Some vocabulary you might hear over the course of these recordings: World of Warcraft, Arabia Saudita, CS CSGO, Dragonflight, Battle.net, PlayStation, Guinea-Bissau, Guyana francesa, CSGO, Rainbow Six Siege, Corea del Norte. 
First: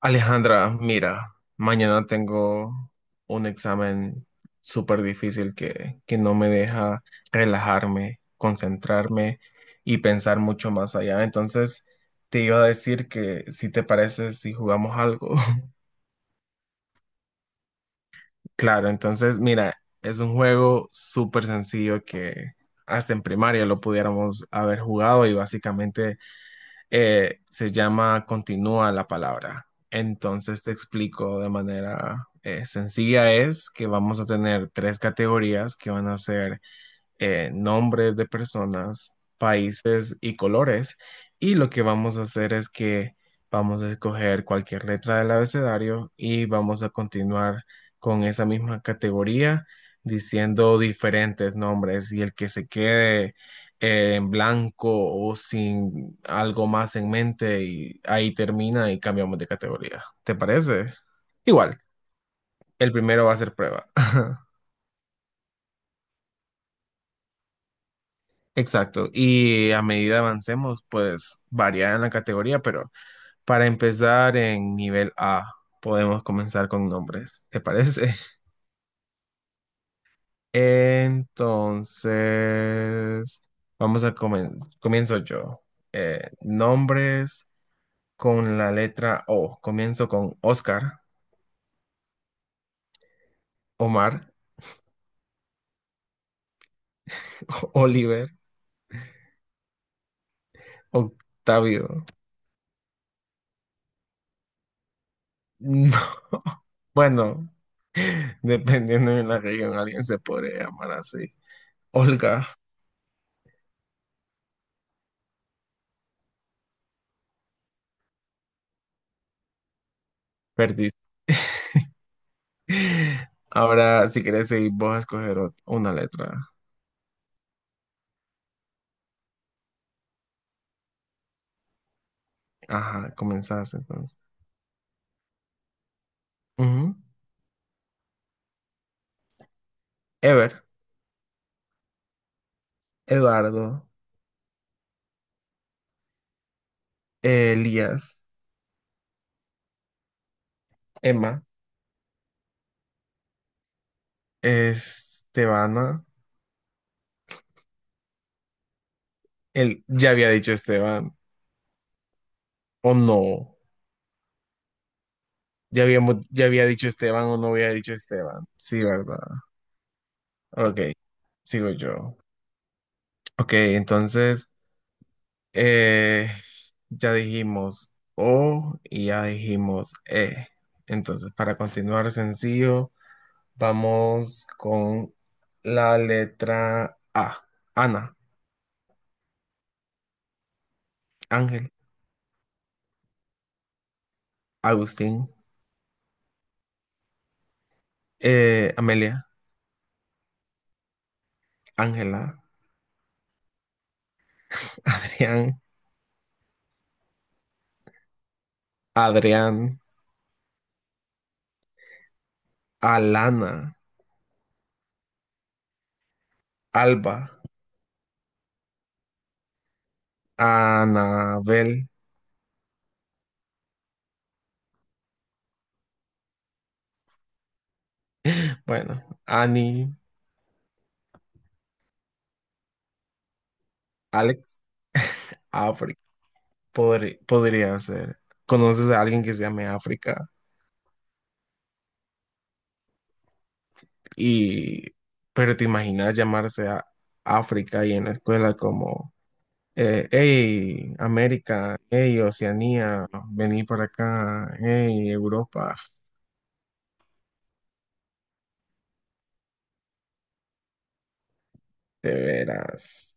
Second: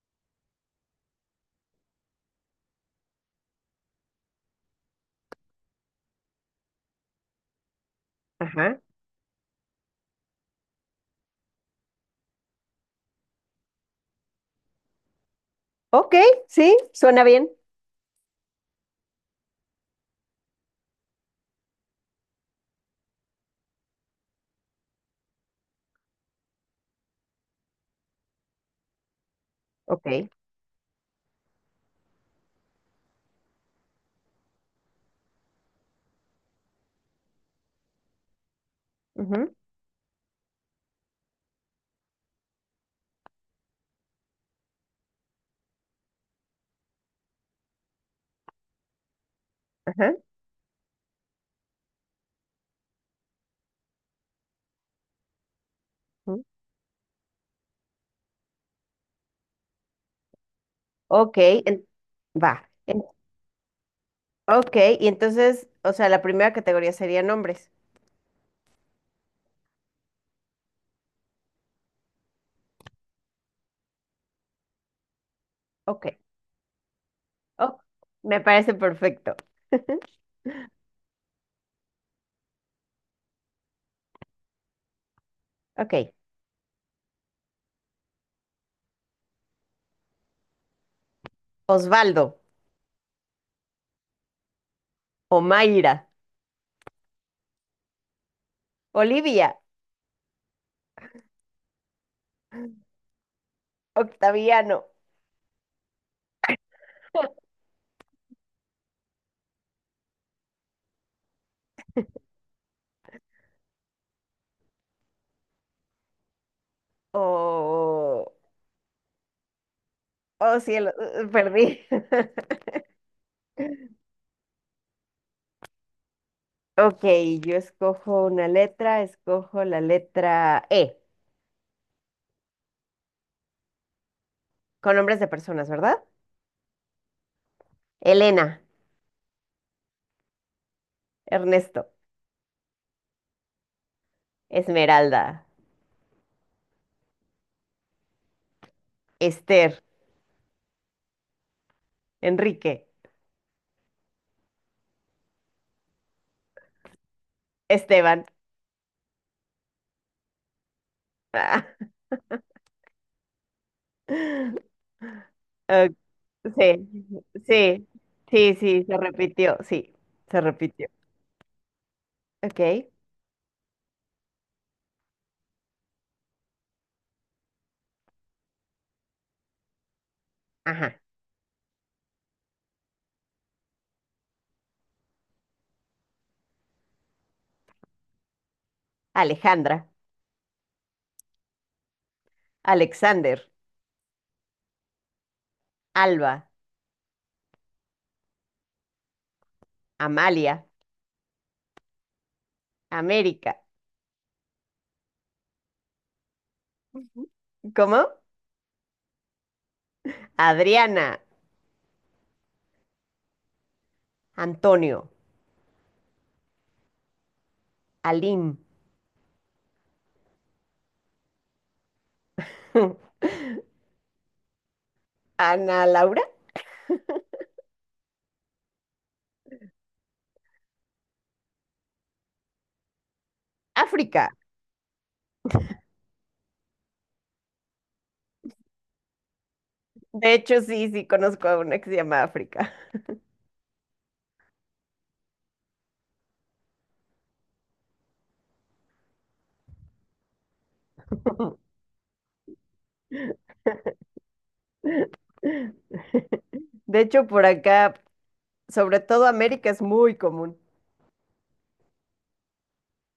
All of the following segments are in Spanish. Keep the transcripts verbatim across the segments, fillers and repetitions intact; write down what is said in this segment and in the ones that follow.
Alejandra, mira, mañana tengo un examen súper difícil que, que no me deja relajarme, Ajá. concentrarme y pensar mucho más allá. Entonces, te iba a decir que si te parece, si jugamos algo. Ok, sí, suena bien. Claro, entonces, mira, es un juego súper sencillo que hasta en primaria lo pudiéramos haber jugado y básicamente eh, se llama continúa la palabra. Ok. Entonces te explico de manera eh, sencilla es que vamos a tener tres categorías que van a ser eh, nombres de personas, Ujú. países y colores. Y lo que vamos a hacer es que vamos a escoger cualquier letra del abecedario y vamos a continuar con esa misma categoría Ajá. diciendo diferentes nombres y el que se quede eh, en blanco o sin Ujú. algo más en mente y ahí termina y cambiamos de categoría. ¿Te parece? Ok, Igual, en- va. el En- primero va a ser prueba. ok, y entonces, o sea, la primera categoría sería nombres. Exacto, y a medida avancemos, pues varía en la categoría, pero para empezar en nivel A, Ok, podemos comenzar con nombres, ¿te oh, parece? me parece perfecto. Entonces, vamos a comenzar, comienzo yo. Ok, Eh, nombres con la letra O, comienzo con Oscar, Osvaldo, Omar, Omaira, Oliver, Olivia, Octavio. Octaviano. Bueno, dependiendo de la región, alguien se podría llamar así. Olga. Oh, oh cielo, Perdición. eh, perdí. Ahora, si querés seguir vos a escoger ot- una letra. Ok, yo escojo una letra, escojo la letra E, Ajá, comenzás entonces. con nombres de personas, ¿verdad? Ujú. Elena, Ever, Ernesto. Eduardo, Esmeralda, Elías, Esther, Emma, Enrique, Estebana. Esteban. El, ya había dicho Esteban, Ah. o no. Ya habíamos, ya Ok, había sí, dicho Esteban o no había sí, dicho Esteban. sí, Sí, sí, se ¿verdad? repitió, sí, se repitió. Ok, sigo yo. Ok, Ok, entonces, eh, ya dijimos O y ya dijimos E. ajá. Entonces, para continuar sencillo. Vamos con la letra A. Ana, Alejandra, Ángel, Alexander, Agustín, Alba, eh, Amelia, Amalia, Ángela, América. Adrián, ¿Cómo? Adrián, Adriana, Alana, Antonio, Alba, Aline. Anabel, Ana Laura, bueno, Ani, África. Alex, África. Podri- podría ser. ¿Conoces a alguien que se llame África? De hecho, sí, sí, conozco a una que se llama África. Y, pero te imaginas llamarse a África y en la escuela como Eh, hey, América, hey, Oceanía, vení por acá, hey, Europa, De hecho, por acá sobre todo América es muy común. de veras.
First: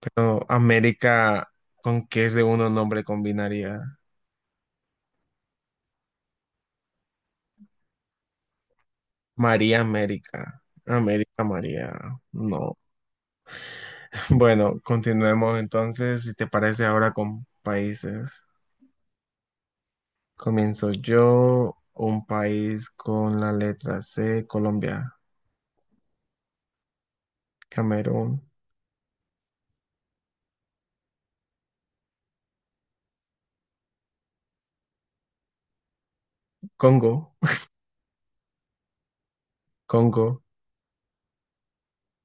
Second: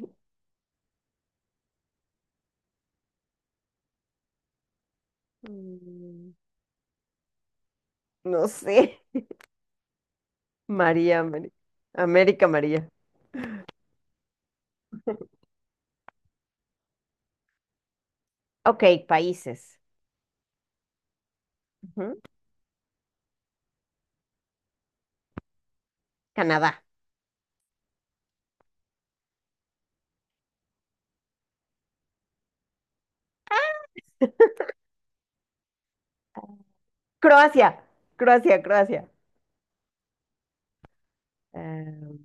Pero América, ¿con qué segundo nombre combinaría? Mm, no sé. María América, María, América Ameri- María, América, no. María. Bueno, continuemos entonces, si te parece ahora con países. Ok, países. Comienzo yo, Ujú. un país con la letra C, Colombia, Canadá. Camerún, Congo, Croacia. Croacia, Croacia. Congo, Em,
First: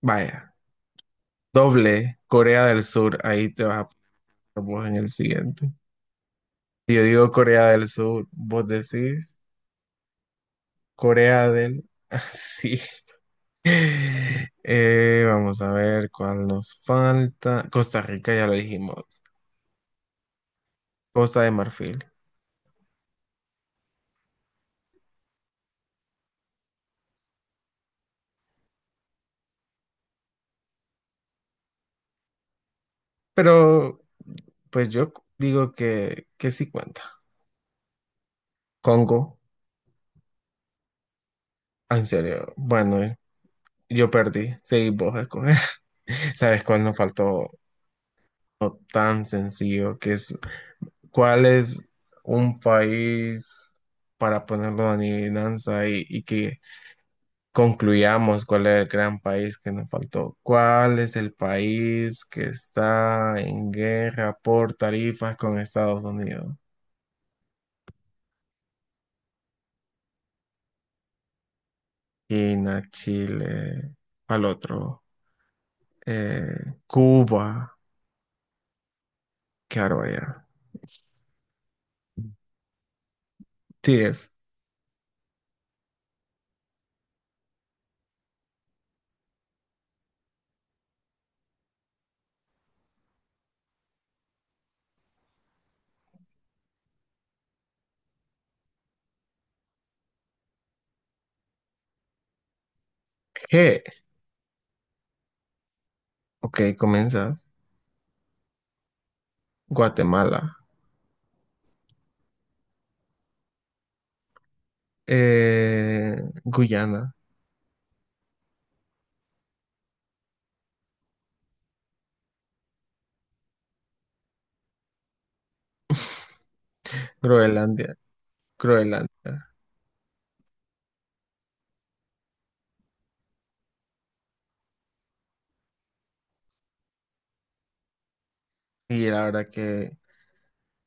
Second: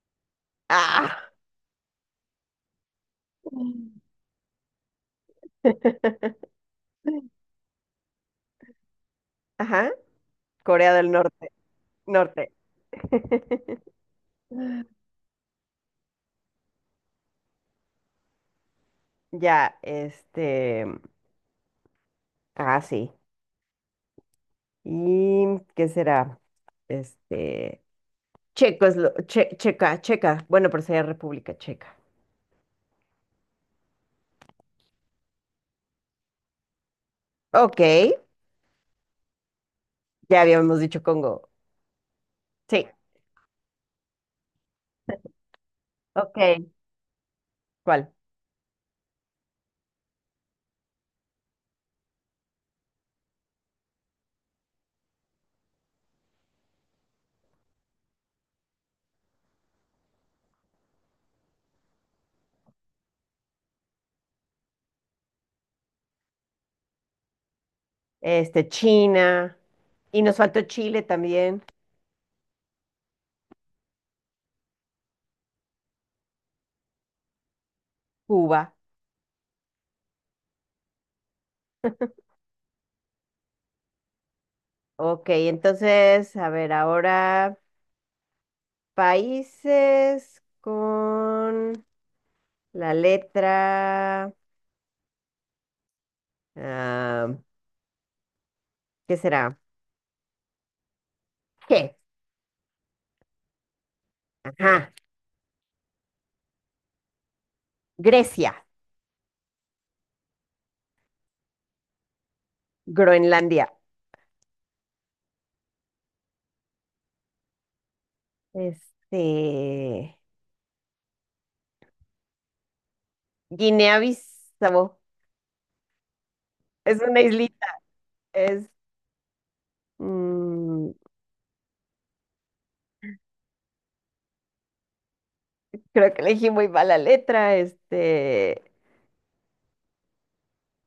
vaya. ah. Doble, Corea del Sur, ahí te vas a poner vos en el siguiente. Si yo digo Corea del Sur, vos decís Ajá. Corea del Corea Norte. del... Norte. Sí. Eh, vamos a ver cuál nos falta. Costa Rica, ya lo dijimos. Ya, este. Costa de Marfil. Ah, sí. ¿Y qué será? Este. Checo es lo- che- checa, checa. Bueno, pero sería República Checa. Pero, pues yo digo que, que sí cuenta. Ok. Congo, Ya habíamos dicho Congo. ah, en serio. Sí. Bueno, eh, yo perdí. Sí, vos a escoger. Ok. ¿Sabes cuál nos faltó? ¿Cuál? No tan sencillo, que es ¿cuál es un país para ponerlo en adivinanza y, y que concluyamos cuál es el gran país que nos faltó? ¿Cuál es el país que está en guerra por tarifas con Estados Unidos? Este, China. Y nos faltó Chile también. China, Chile, al otro, eh, Cuba, Cuba. claro, ya. Sí, es Ok, entonces, a ver, ahora países con la letra... ah, ¿qué será? G. G. Ajá. Ok, comienzas. Grecia. Guatemala, Groenlandia. eh, Guyana, Este... Guinea-Bissau. Es una islita. Groenlandia, Es... Groenlandia. mm, creo que elegí muy mala letra. Este... Y la verdad que,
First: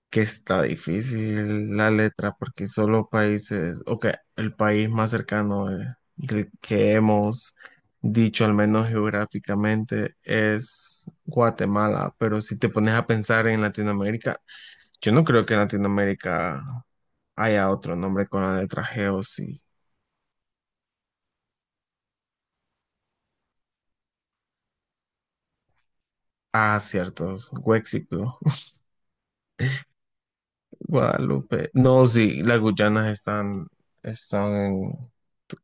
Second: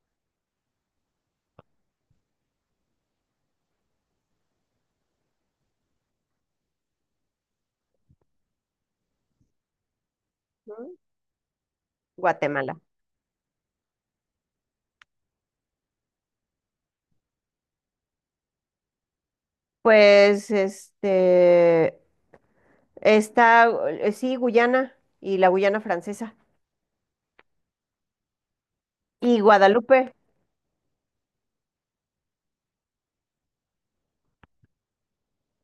que está difícil la letra porque solo países, ok, el país más cercano de- del que hemos dicho, al menos geográficamente, es Guatemala, pero si te Guatemala. pones a pensar en Latinoamérica, yo no creo que en Latinoamérica haya otro nombre con la letra G o sí. Pues este está eh, sí, Guyana y la Guyana francesa. Ah, ciertos, Huexico, Y Guadalupe. Guadalupe. No, sí, las Guyanas están, están, en...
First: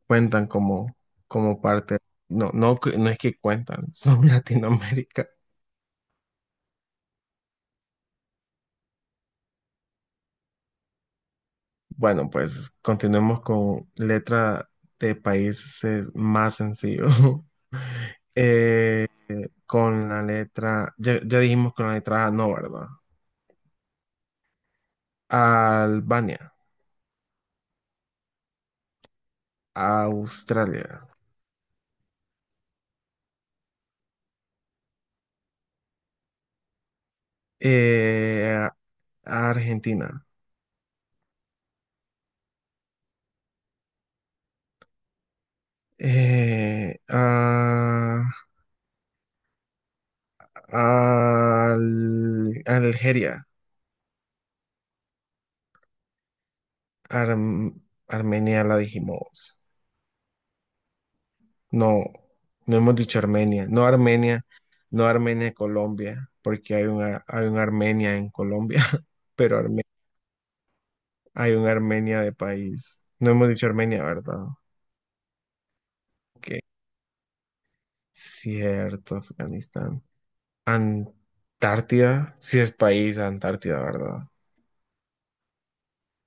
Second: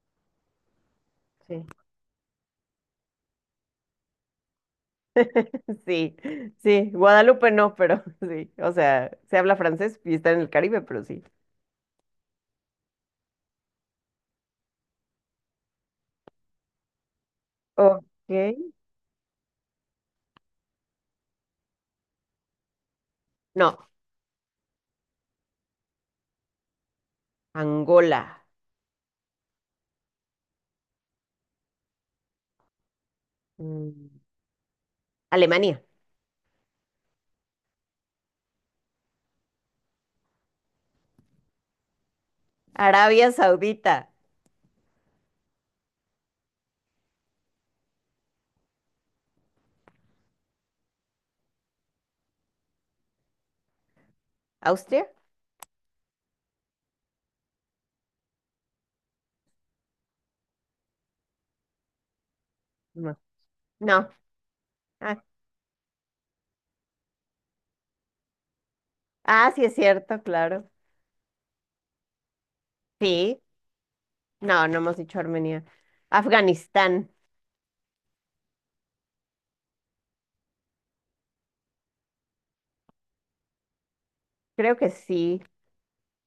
cuentan como, como Sí. parte, no, no, que- no es que cuentan, son Latinoamérica. Sí, sí, Guadalupe no, pero sí. O sea, se habla francés y está en el Caribe, pero sí. Bueno, pues continuemos con letra de países más sencillo. Ok. Eh, con la letra, ya, ya dijimos con la letra A, no, ¿verdad? No, Albania, Angola. Australia, Mm, Alemania. eh, Argentina, Arabia Saudita. eh, a- al- Algeria, ¿Austria? Arm- Armenia la dijimos. No, no hemos No. dicho Armenia. No No. Armenia, no Ah, Armenia, Colombia, porque hay una, hay un Armenia en Colombia, ah, pero sí es Arme- cierto, claro. hay un Armenia de país. No Sí. hemos dicho Armenia, ¿verdad? No, no hemos dicho Armenia. Que Afganistán. cierto, Afganistán. Antártida, sí es país, Antártida, ¿verdad? Creo que sí.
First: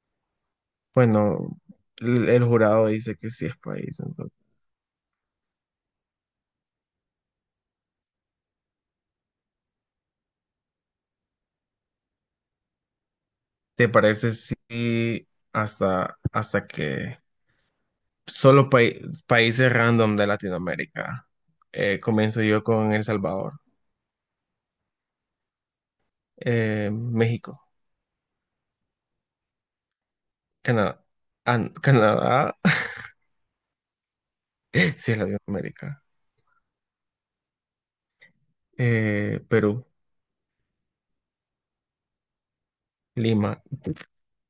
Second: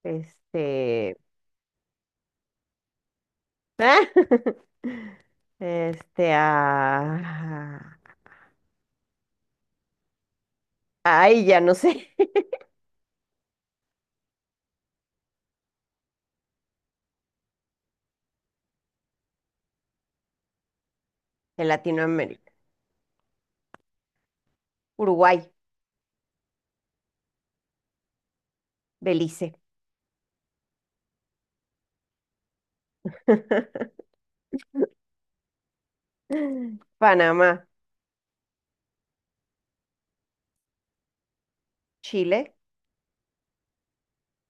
Este. Bueno, el, el jurado dice que sí es país, entonces. Este. Ah, ay, ya no sé. ¿Te parece si hasta, hasta que solo pai- países random de Latinoamérica? En Eh, comienzo Latinoamérica. yo con El Salvador, Uruguay, eh, México, Belice. Canadá. Ah, no, Canadá, sí es Latinoamérica. Panamá, Eh, Perú, Chile. Lima.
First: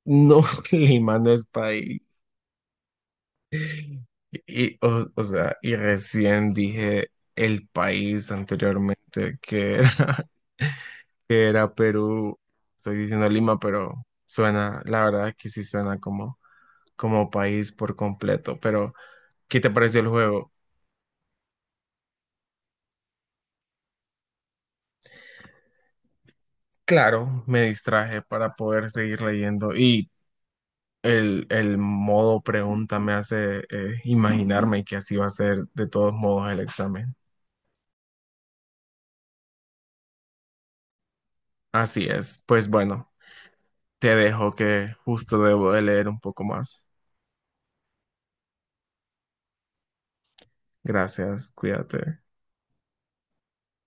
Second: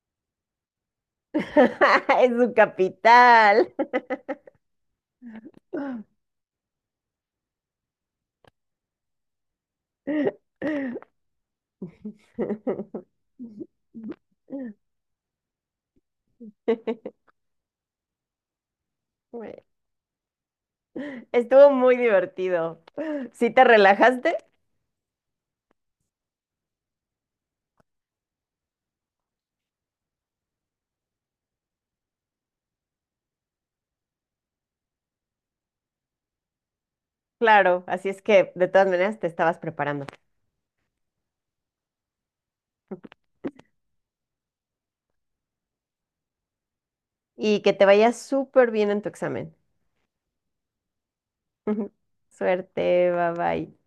No, Lima no es país. Es su capital. Y, o, o sea, y recién dije el país anteriormente que era, que era Perú. Estoy diciendo Lima, pero suena, la verdad que sí suena como, como país por completo, pero. ¿Qué Bueno, te pareció el juego? estuvo muy divertido. ¿Sí te relajaste? Claro, me distraje para poder seguir leyendo y el, el modo pregunta me hace eh, imaginarme que así va a ser de todos modos el examen. Claro, así es que de todas maneras te estabas preparando. Así es. Pues bueno, te dejo que justo debo de leer un poco más. Y que te vaya súper bien en tu examen. Gracias, cuídate. Suerte, bye bye.